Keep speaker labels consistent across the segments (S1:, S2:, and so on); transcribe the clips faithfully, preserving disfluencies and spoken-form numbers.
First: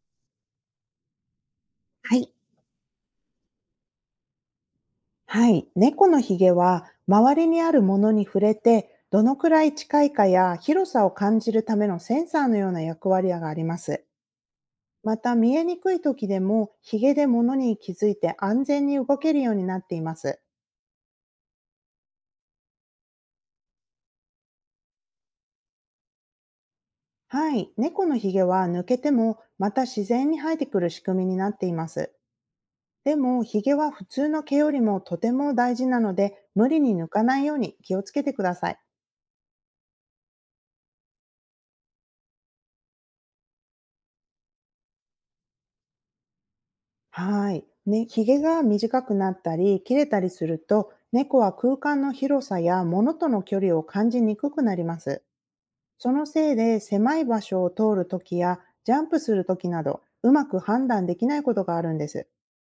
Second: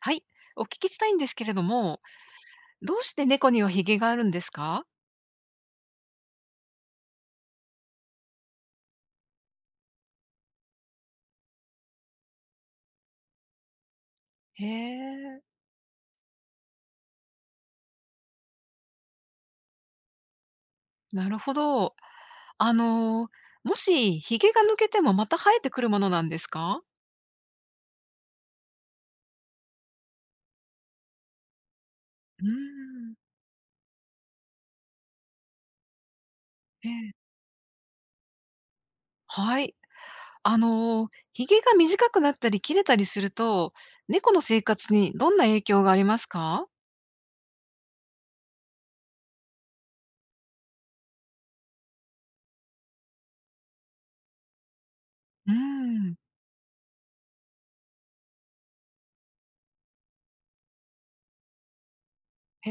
S1: はい、お聞きしたいんですけれども、
S2: はい。
S1: どうして猫にはヒゲがあるんですか？
S2: はい。猫のひげは、周りにあるものに触れて、どのくらい近いかや広さを感じるためのセンサーのような役割があります。
S1: へ
S2: また、
S1: え、
S2: 見えにくい時でも、ひげで物に気づいて安全に動けるようになっています。
S1: なるほど。あの、もしヒゲが抜けてもまた生えてくるものなんですか？
S2: はい。猫のひげは抜けても、また自然に生えてくる仕組みになっています。
S1: うーん、
S2: でも、ひげは普通の毛よりもとても大事なので、無理
S1: え
S2: に抜
S1: え、
S2: かないように気をつけてください。
S1: はい。あの、ヒゲが短くなったり切れたりすると、猫の生活にどんな影響がありますか？
S2: はい。ね、ひげが短くなったり、切れたりすると、猫は空間の広さや物との距離を感じにくくなります。
S1: うー
S2: そ
S1: ん、
S2: のせいで、狭い場所を通るときや、ジャンプするときなど、うまく判断できないことがあるんです。
S1: へ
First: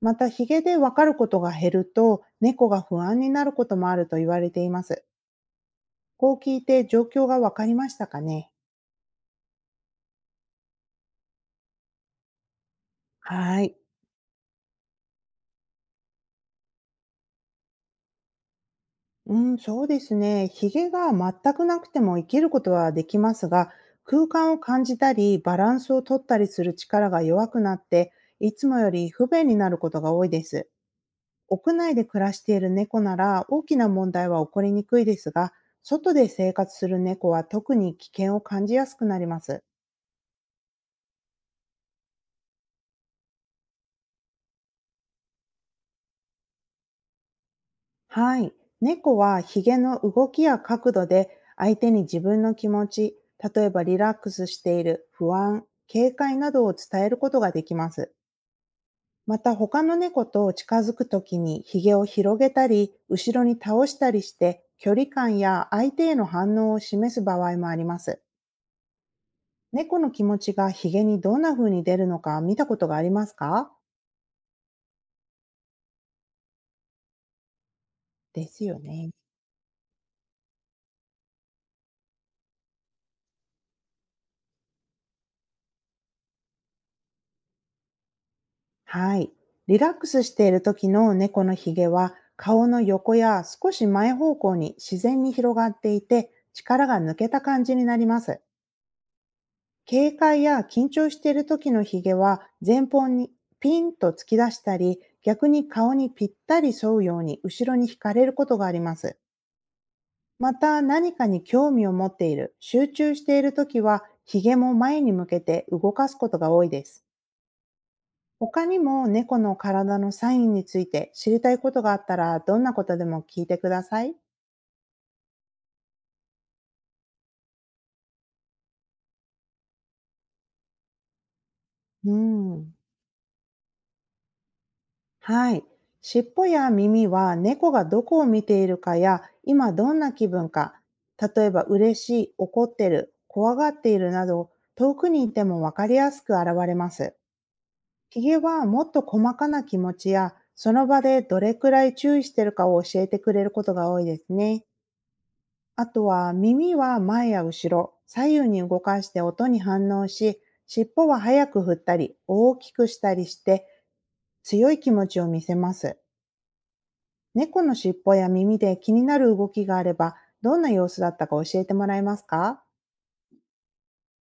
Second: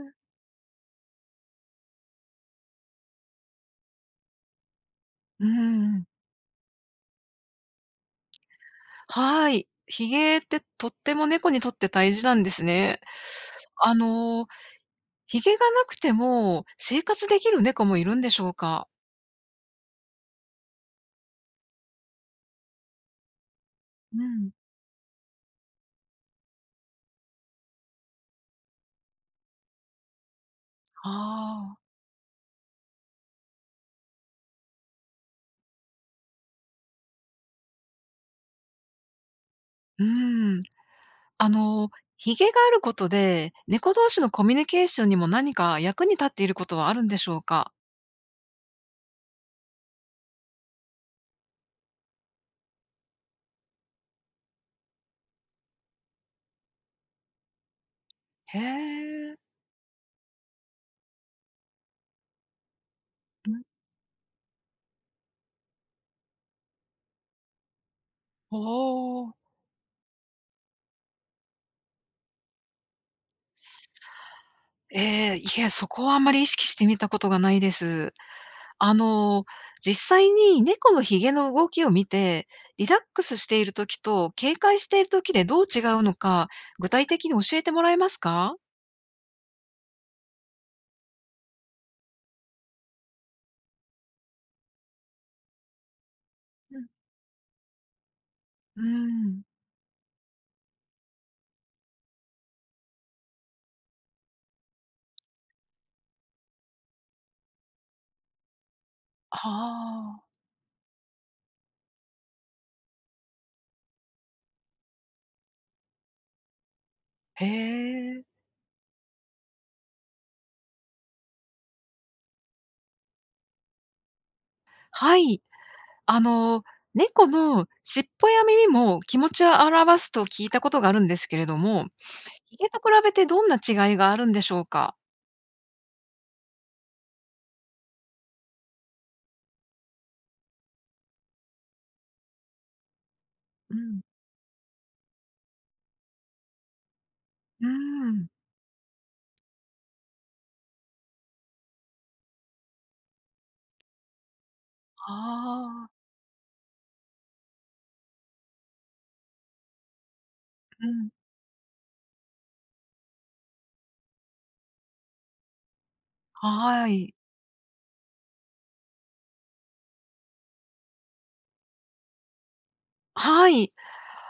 S2: また、ひげでわかることが減ると、猫が不安になることもあると言われています。
S1: うん、
S2: こう聞いて状況がわかりましたかね？
S1: はい。ヒゲってとっても猫にとって大事なんですね。
S2: はい。
S1: あのひげがなくても、生活できる猫もいるんでしょうか？
S2: うん、そうですね。ひげが全くなくても生きることはできますが、
S1: う
S2: 空
S1: ん。
S2: 間を感じたり、バランスを取ったりする力が弱くなって、いつもより不便になることが多いです。
S1: あ
S2: 屋
S1: あ、
S2: 内で暮らしている猫なら大きな問題は起こりにくいですが、外で生活する猫は特に危険を感じやすくなります。
S1: うん。あの、ひげがあることで、猫同士のコミュニケーションにも何か役に立っていることはあるんでしょうか？
S2: はい。猫はヒゲの動きや角度で相手に自分の気持ち、例えばリラックスしている、不安、警戒などを伝えることができます。
S1: へえ。
S2: また、他の猫と近づくときにヒゲを広げたり、後ろ
S1: う
S2: に
S1: ん。
S2: 倒したりして距離感や相手への反応を示す場合もあります。
S1: おお。
S2: 猫の気持ちがヒゲにどんな風に出るのか見たことがありますか？
S1: ええ、いえ、そこはあんまり意識してみたことがないです。
S2: ですよ
S1: あ
S2: ね。
S1: の、実際に猫のひげの動きを見て、リラックスしている時と警戒している時でどう違うのか、具体的に教えてもらえますか？
S2: はい。リラックスしている時の猫のひげは顔の横や少し前方向に自然に広がっていて、力が抜けた感じになります。
S1: うん。
S2: 警戒や緊張している時のひげは前方にピンと突き出したり、逆に顔にぴったり沿うように後ろに引かれることがあります。
S1: はあ。
S2: また、何かに興味を持っている、集中している時はひげも前に向けて動かすことが多いです。
S1: へえ。
S2: 他にも猫の体のサインについて知りたいことがあったら、どんなことでも聞いてください。
S1: はい。あの、猫の尻尾や耳も気持ちを表すと聞いたことがあるんですけれども、
S2: う
S1: ヒゲ
S2: ん。
S1: と比べてどんな違いがあるんでしょうか？
S2: はい。尻尾や耳は猫がどこを見ているかや今どんな気分か、例えば嬉しい、怒ってる、怖がっ
S1: う
S2: てい
S1: ん。
S2: るなど、遠くにいてもわかりやすく現れます。
S1: う
S2: ヒ
S1: ん。
S2: ゲはもっと細かな気持ちやその場でどれくらい注意してるかを教えてくれることが多いですね。あ
S1: あ
S2: と
S1: あ。
S2: は、耳は前や後ろ、左右に動かして音に反応し、
S1: う
S2: 尻尾
S1: ん。
S2: は早く振ったり、大きくしたりして、強い気持ちを見せます。
S1: はい。
S2: 猫の尻尾や耳で気になる動きがあれば、どんな様子だったか教えてもらえますか？
S1: はい。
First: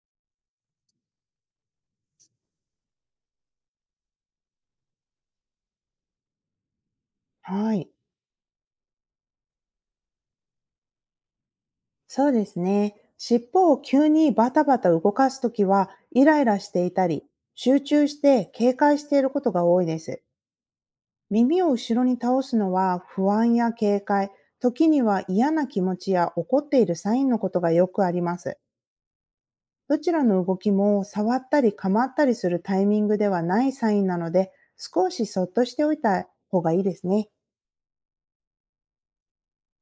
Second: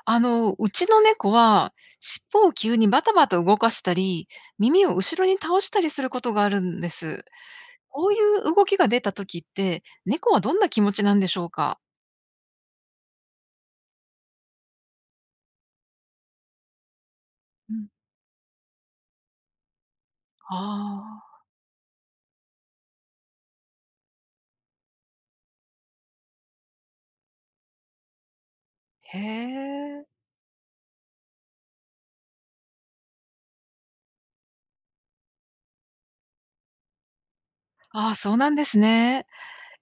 S1: あの、うちの猫は尻尾を急にバタバタ動かしたり、耳を後ろに倒したりすることがあるんです。
S2: はい。
S1: こういう動きが出た時って、猫はどんな気持ちなんでしょうか？
S2: そうですね。尻尾を急にバタバタ動かすときは、イライラしていたり、
S1: う
S2: 集
S1: ん。
S2: 中して警戒していることが多いです。
S1: あ
S2: 耳を後ろに倒すのは不安や警戒、時には嫌な気持ちや怒っているサインのことがよくあります。
S1: あ、へ
S2: ど
S1: え。
S2: ちらの動きも触ったり構ったりするタイミングではないサインなので、少しそっとしておいた方がいいですね。
S1: ああ、そうなんですね。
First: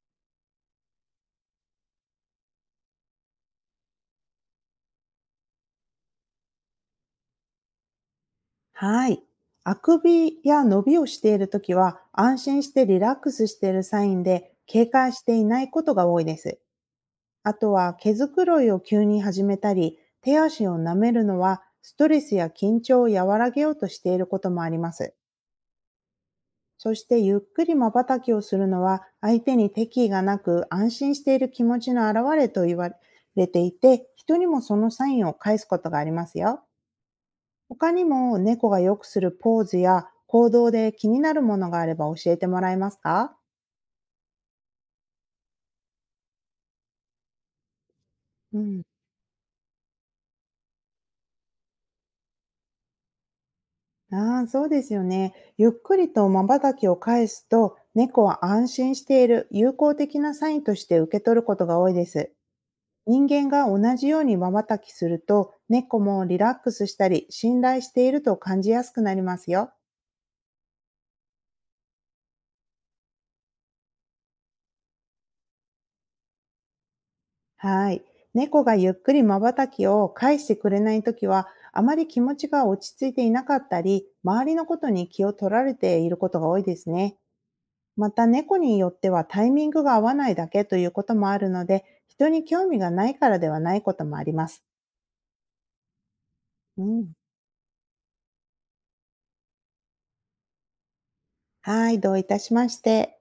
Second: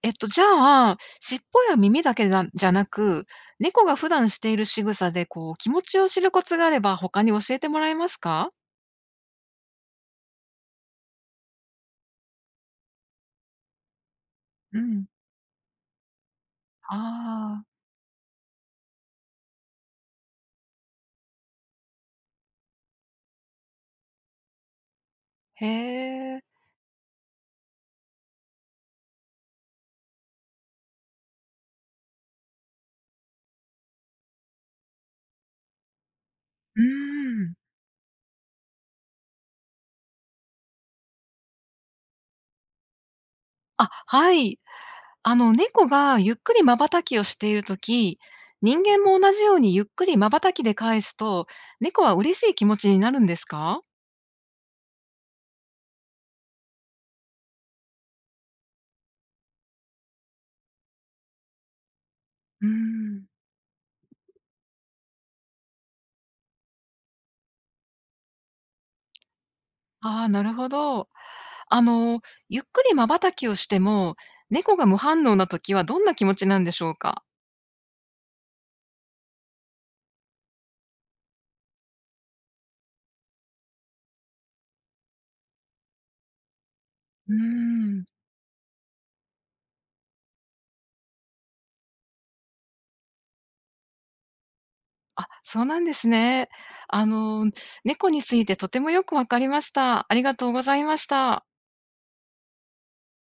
S1: えっと、じゃあ、尻尾や耳だけなじゃなく、猫が普段している仕草で、こう、気持ちを知るコツがあれば、他に教えてもらえますか？
S2: はい。あくびや伸びをしているときは安心してリラックスしているサインで、
S1: う
S2: 警
S1: ん。
S2: 戒していないことが多いです。あ
S1: ああ、
S2: とは、毛づくろいを急に始めたり、手足を舐めるのはストレスや緊張を和らげようとしていることもあります。
S1: へえ。
S2: そして、ゆっくりまばたきをするのは相手に敵意がなく安心している気持ちの表れと言われていて、人にもそのサインを返すことがありますよ。
S1: うーん。
S2: 他にも猫がよくするポーズや行動で気になるものがあれば教えてもらえますか？
S1: あ、はい。あの、猫がゆっくり瞬きをしているとき
S2: う
S1: 人
S2: ん。
S1: 間も同じようにゆっくり瞬きで返すと、猫は嬉しい気持ちになるんですか？
S2: ああ、そうですよね。ゆっくりと瞬きを返すと、猫は安心している友好的なサインとして受け取ることが多いです。
S1: うーん。
S2: 人間が同じように瞬きすると、猫もリラックスしたり、信頼していると感じやすくなりますよ。
S1: ああ、なるほど。あの、ゆっくり瞬きをしても、猫が無反応な時はどんな気持ちなんでしょうか？
S2: はい。猫がゆっくり瞬きを返してくれないときは、あまり気持ちが落ち着いていなかったり、周りのことに気を取られていることが多いですね。
S1: うーん。
S2: また、猫によってはタイミングが合わないだけということもあるので、人に興味がないからではないこともあります。
S1: あ、そうなんですね。
S2: う
S1: あ
S2: ん。
S1: の、猫についてとてもよくわかりました。ありがとうございました。
S2: はい、どういたしまして。